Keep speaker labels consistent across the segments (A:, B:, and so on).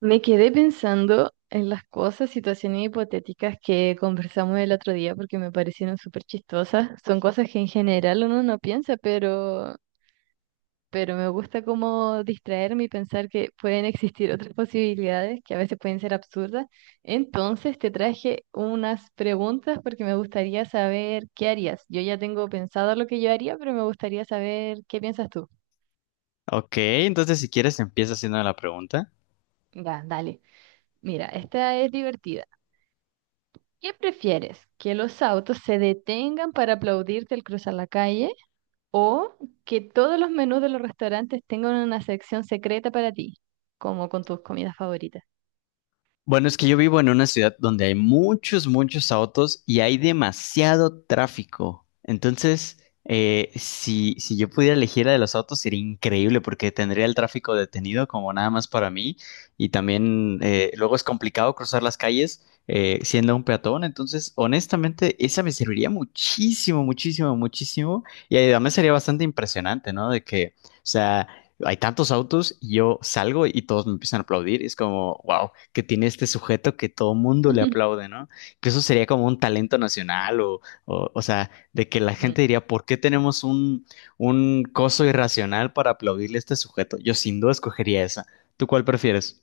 A: Me quedé pensando en las cosas, situaciones hipotéticas que conversamos el otro día porque me parecieron súper chistosas. Son cosas que en general uno no piensa, pero me gusta como distraerme y pensar que pueden existir otras posibilidades que a veces pueden ser absurdas. Entonces te traje unas preguntas porque me gustaría saber qué harías. Yo ya tengo pensado lo que yo haría, pero me gustaría saber qué piensas tú.
B: Ok, entonces si quieres empieza haciendo la pregunta.
A: Ya, dale. Mira, esta es divertida. ¿Qué prefieres? ¿Que los autos se detengan para aplaudirte al cruzar la calle o que todos los menús de los restaurantes tengan una sección secreta para ti, como con tus comidas favoritas?
B: Bueno, es que yo vivo en una ciudad donde hay muchos autos y hay demasiado tráfico. Entonces, si yo pudiera elegir la de los autos sería increíble porque tendría el tráfico detenido como nada más para mí y también luego es complicado cruzar las calles siendo un peatón. Entonces, honestamente, esa me serviría muchísimo, muchísimo, muchísimo, y además sería bastante impresionante, ¿no? De que... O sea, hay tantos autos y yo salgo y todos me empiezan a aplaudir. Y es como, wow, que tiene este sujeto que todo mundo le aplaude, ¿no? Que eso sería como un talento nacional, o sea, de que la gente diría, ¿por qué tenemos un coso irracional para aplaudirle a este sujeto? Yo sin duda escogería esa. ¿Tú cuál prefieres?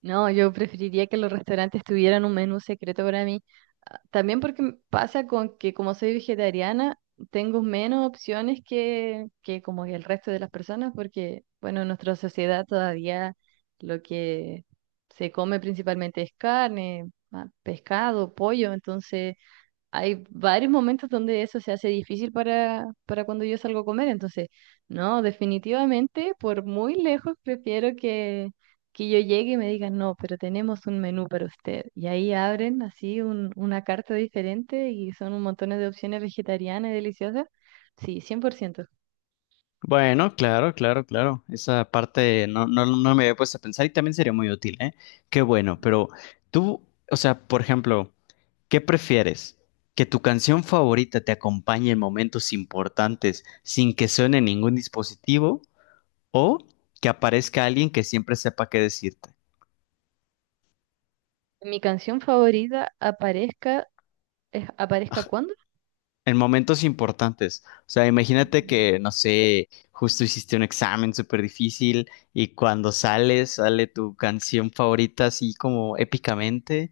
A: No, yo preferiría que los restaurantes tuvieran un menú secreto para mí. Ah, también porque pasa con que como soy vegetariana, tengo menos opciones que como que el resto de las personas, porque bueno, en nuestra sociedad todavía lo que se come principalmente es carne, ah, pescado, pollo, entonces hay varios momentos donde eso se hace difícil para cuando yo salgo a comer. Entonces, no, definitivamente, por muy lejos, prefiero que yo llegue y me digan, no, pero tenemos un menú para usted. Y ahí abren así una carta diferente y son un montón de opciones vegetarianas y deliciosas. Sí, 100%.
B: Bueno, claro. Esa parte no me había puesto a pensar y también sería muy útil, ¿eh? Qué bueno, pero tú, o sea, por ejemplo, ¿qué prefieres? ¿Que tu canción favorita te acompañe en momentos importantes sin que suene ningún dispositivo? ¿O que aparezca alguien que siempre sepa qué decirte?
A: Mi canción favorita aparezca, ¿aparezca cuándo?
B: En momentos importantes. O sea, imagínate
A: Mm.
B: que, no sé, justo hiciste un examen súper difícil y cuando sales, sale tu canción favorita así como épicamente.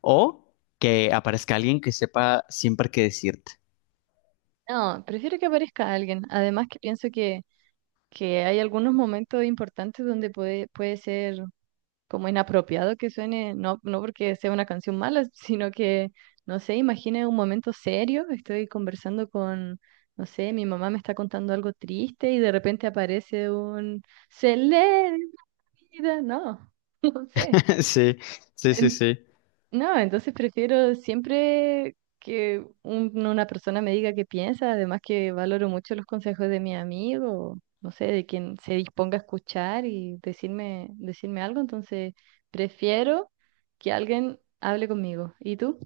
B: O que aparezca alguien que sepa siempre qué decirte.
A: No, prefiero que aparezca alguien. Además que pienso que hay algunos momentos importantes donde puede ser como inapropiado que suene, no, no porque sea una canción mala, sino que, no sé, imagine un momento serio, estoy conversando con, no sé, mi mamá me está contando algo triste y de repente aparece un celebridad, no, no sé.
B: Sí, sí, sí, sí.
A: No, entonces prefiero siempre que una persona me diga qué piensa, además que valoro mucho los consejos de mi amigo, no sé, de quien se disponga a escuchar y decirme, algo, entonces prefiero que alguien hable conmigo. ¿Y tú?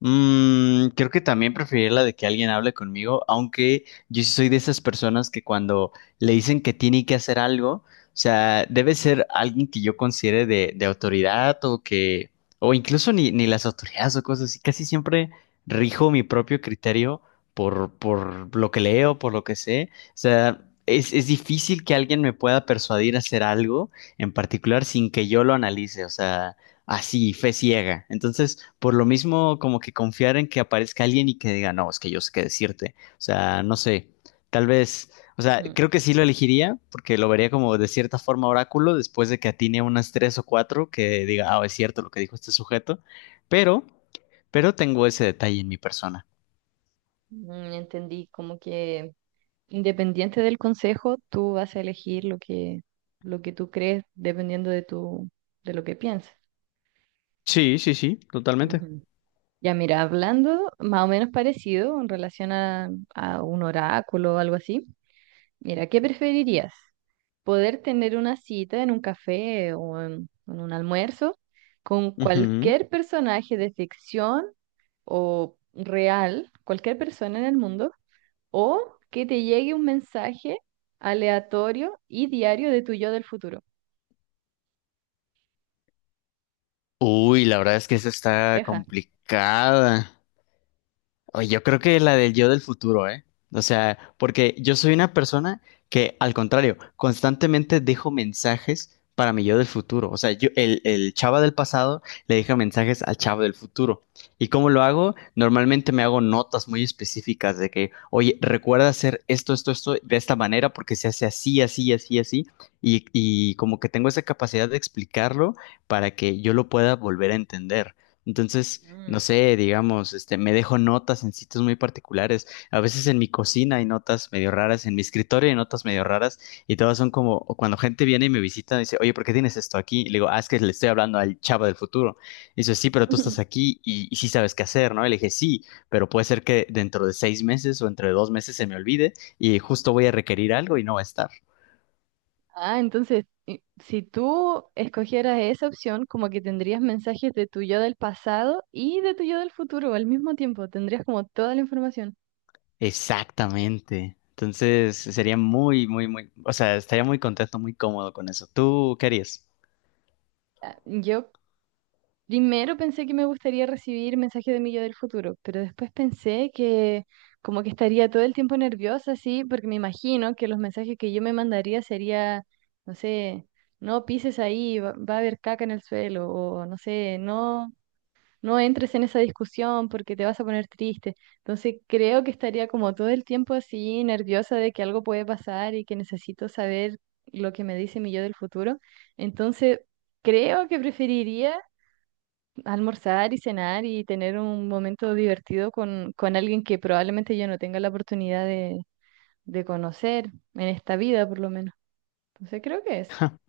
B: Creo que también preferiría la de que alguien hable conmigo, aunque yo sí soy de esas personas que cuando le dicen que tiene que hacer algo, o sea, debe ser alguien que yo considere de autoridad o que, o incluso ni las autoridades o cosas así, casi siempre rijo mi propio criterio por lo que leo, por lo que sé. O sea, es difícil que alguien me pueda persuadir a hacer algo en particular sin que yo lo analice, o sea así, fe ciega. Entonces, por lo mismo, como que confiar en que aparezca alguien y que diga, no, es que yo sé qué decirte. O sea, no sé, tal vez, o sea,
A: Ujú.
B: creo que sí lo elegiría porque lo vería como de cierta forma oráculo después de que atine unas tres o cuatro que diga, ah, es cierto lo que dijo este sujeto, pero, pero tengo ese detalle en mi persona.
A: Mm, entendí, como que independiente del consejo, tú vas a elegir lo que tú crees dependiendo de de lo que pienses.
B: Sí, sí, sí, totalmente.
A: Ya mira, hablando más o menos parecido en relación a un oráculo o algo así, mira, ¿qué preferirías? ¿Poder tener una cita en un café o en un almuerzo con
B: Ujú.
A: cualquier personaje de ficción o real, cualquier persona en el mundo, o que te llegue un mensaje aleatorio y diario de tu yo del futuro?
B: Uy, la verdad es que esa está
A: Leja.
B: complicada. Oye, yo creo que la del yo del futuro, ¿eh? O sea, porque yo soy una persona que, al contrario, constantemente dejo mensajes para mi yo del futuro. O sea, yo, el chava del pasado le deja mensajes al chavo del futuro. ¿Y cómo lo hago? Normalmente me hago notas muy específicas de que, oye, recuerda hacer esto, esto, esto de esta manera porque se hace así, así, así, así. Y como que tengo esa capacidad de explicarlo para que yo lo pueda volver a entender. Entonces, no
A: Mm.
B: sé, digamos, este, me dejo notas en sitios muy particulares. A veces en mi cocina hay notas medio raras, en mi escritorio hay notas medio raras, y todas son como o cuando gente viene y me visita, dice, oye, ¿por qué tienes esto aquí? Y le digo, ah, es que le estoy hablando al chavo del futuro. Y dice, sí, pero tú estás aquí y sí sabes qué hacer, ¿no? Y le dije, sí, pero puede ser que dentro de 6 meses o entre 2 meses se me olvide y justo voy a requerir algo y no va a estar.
A: Ah, entonces, si tú escogieras esa opción, como que tendrías mensajes de tu yo del pasado y de tu yo del futuro al mismo tiempo, tendrías como toda la información.
B: Exactamente. Entonces sería muy, muy, muy, o sea, estaría muy contento, muy cómodo con eso. ¿Tú qué harías?
A: Ah, yo primero pensé que me gustaría recibir mensajes de mi yo del futuro, pero después pensé que como que estaría todo el tiempo nerviosa, así, porque me imagino que los mensajes que yo me mandaría sería, no sé, no pises ahí, va a haber caca en el suelo, o no sé, no entres en esa discusión porque te vas a poner triste. Entonces creo que estaría como todo el tiempo así nerviosa de que algo puede pasar y que necesito saber lo que me dice mi yo del futuro. Entonces creo que preferiría almorzar y cenar y tener un momento divertido con alguien que probablemente yo no tenga la oportunidad de conocer en esta vida por lo menos. Entonces creo que es.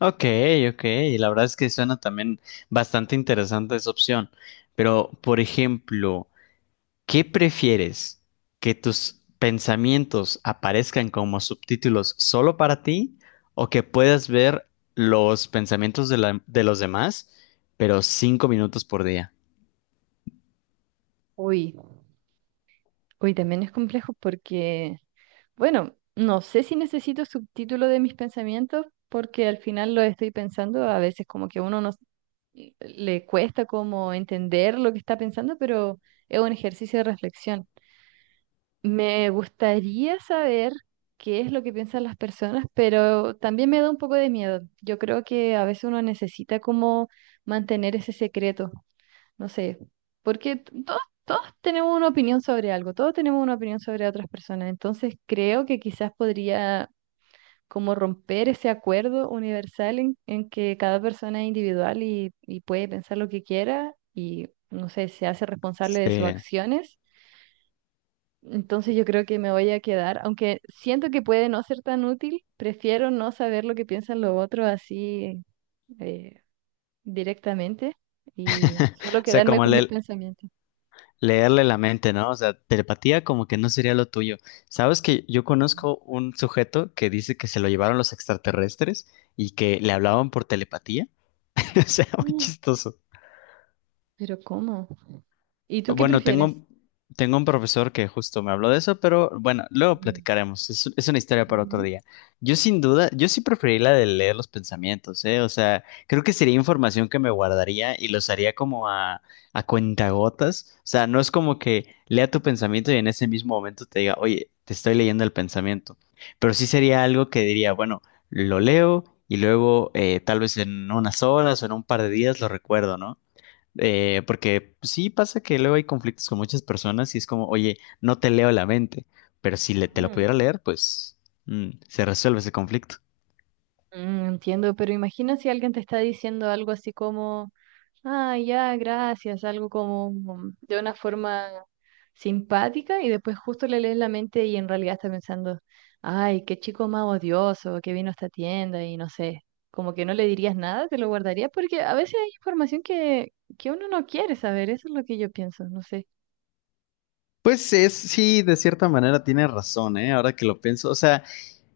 B: Ok, ok, y la verdad es que suena también bastante interesante esa opción. Pero, por ejemplo, ¿qué prefieres? ¿Que tus pensamientos aparezcan como subtítulos solo para ti o que puedas ver los pensamientos de, de los demás, pero 5 minutos por día?
A: Uy, uy, también es complejo porque bueno, no sé si necesito subtítulo de mis pensamientos porque al final lo estoy pensando, a veces como que uno no s- le cuesta como entender lo que está pensando, pero es un ejercicio de reflexión. Me gustaría saber qué es lo que piensan las personas, pero también me da un poco de miedo. Yo creo que a veces uno necesita como mantener ese secreto, no sé, porque todos tenemos una opinión sobre algo, todos tenemos una opinión sobre otras personas, entonces creo que quizás podría como romper ese acuerdo universal en que cada persona es individual y puede pensar lo que quiera y, no sé, se hace responsable de sus
B: Sí.
A: acciones. Entonces yo creo que me voy a quedar, aunque siento que puede no ser tan útil, prefiero no saber lo que piensan los otros así eh, directamente y solo
B: O sea,
A: quedarme
B: como
A: con mis
B: el
A: pensamientos.
B: leerle la mente, ¿no? O sea, telepatía como que no sería lo tuyo. Sabes que yo conozco un sujeto que dice que se lo llevaron los extraterrestres y que le hablaban por telepatía. O sea, muy
A: Mm,
B: chistoso.
A: pero ¿cómo? ¿Y tú qué
B: Bueno,
A: prefieres?
B: tengo un profesor que justo me habló de eso, pero bueno, luego
A: Mm,
B: platicaremos. Es una historia para otro
A: ujú.
B: día. Yo sin duda, yo sí preferiría la de leer los pensamientos, ¿eh? O sea, creo que sería información que me guardaría y los haría como a cuentagotas. O sea, no es como que lea tu pensamiento y en ese mismo momento te diga, oye, te estoy leyendo el pensamiento. Pero sí sería algo que diría, bueno, lo leo y luego tal vez en unas horas o en un par de días lo recuerdo, ¿no? Porque sí pasa que luego hay conflictos con muchas personas y es como, oye, no te leo la mente, pero si le- te la
A: Ujú.
B: pudiera leer, pues mm, se resuelve ese conflicto.
A: Mm, entiendo, pero imagina si alguien te está diciendo algo así como, ah, ya, gracias, algo como mm, de una forma simpática y después justo le lees la mente y en realidad está pensando, ay, qué chico más odioso que vino a esta tienda y no sé, como que no le dirías nada, te lo guardarías porque a veces hay información que uno no quiere saber, eso es lo que yo pienso, no sé.
B: Pues es, sí, de cierta manera tiene razón, ¿eh? Ahora que lo pienso, o sea,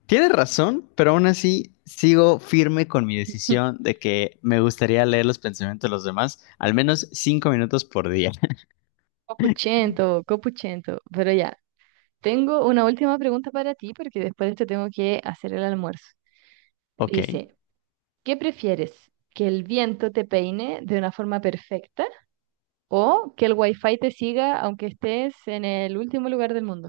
B: tiene razón, pero aún así sigo firme con mi decisión de que me gustaría leer los pensamientos de los demás al menos 5 minutos por día.
A: Copuchento, copuchento, pero ya, tengo una última pregunta para ti porque después de esto tengo que hacer el almuerzo.
B: Ok.
A: Dice, ¿qué prefieres? ¿Que el viento te peine de una forma perfecta o que el wifi te siga aunque estés en el último lugar del mundo?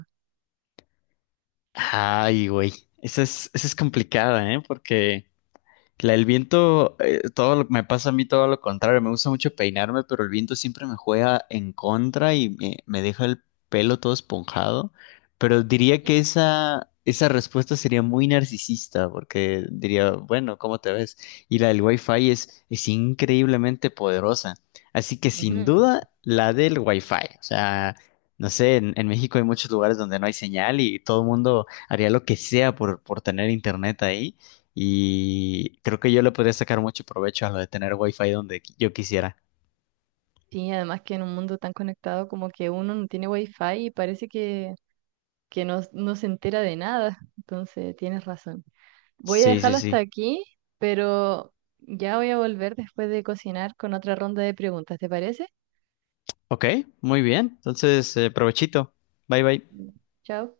B: Ay, güey, esa es complicada, ¿eh? Porque... La, el viento, todo lo, me pasa a mí todo lo contrario. Me gusta mucho peinarme, pero el viento siempre me juega en contra y me deja el pelo todo esponjado. Pero diría que
A: Mm.
B: esa respuesta sería muy narcisista, porque diría, bueno, ¿cómo te ves? Y la del Wi-Fi es increíblemente poderosa. Así que sin
A: Ujú.
B: duda, la del Wi-Fi. O sea, no sé, en México hay muchos lugares donde no hay señal y todo el mundo haría lo que sea por tener internet ahí. Y creo que yo le podría sacar mucho provecho a lo de tener wifi donde yo quisiera.
A: Sí, además que en un mundo tan conectado como que uno no tiene wifi y parece que no, no se entera de nada. Entonces, tienes razón. Voy a
B: Sí, sí,
A: dejarlo hasta
B: sí.
A: aquí, pero ya voy a volver después de cocinar con otra ronda de preguntas, ¿te parece?
B: Ok, muy bien. Entonces, provechito. Bye, bye.
A: Mm. Chao.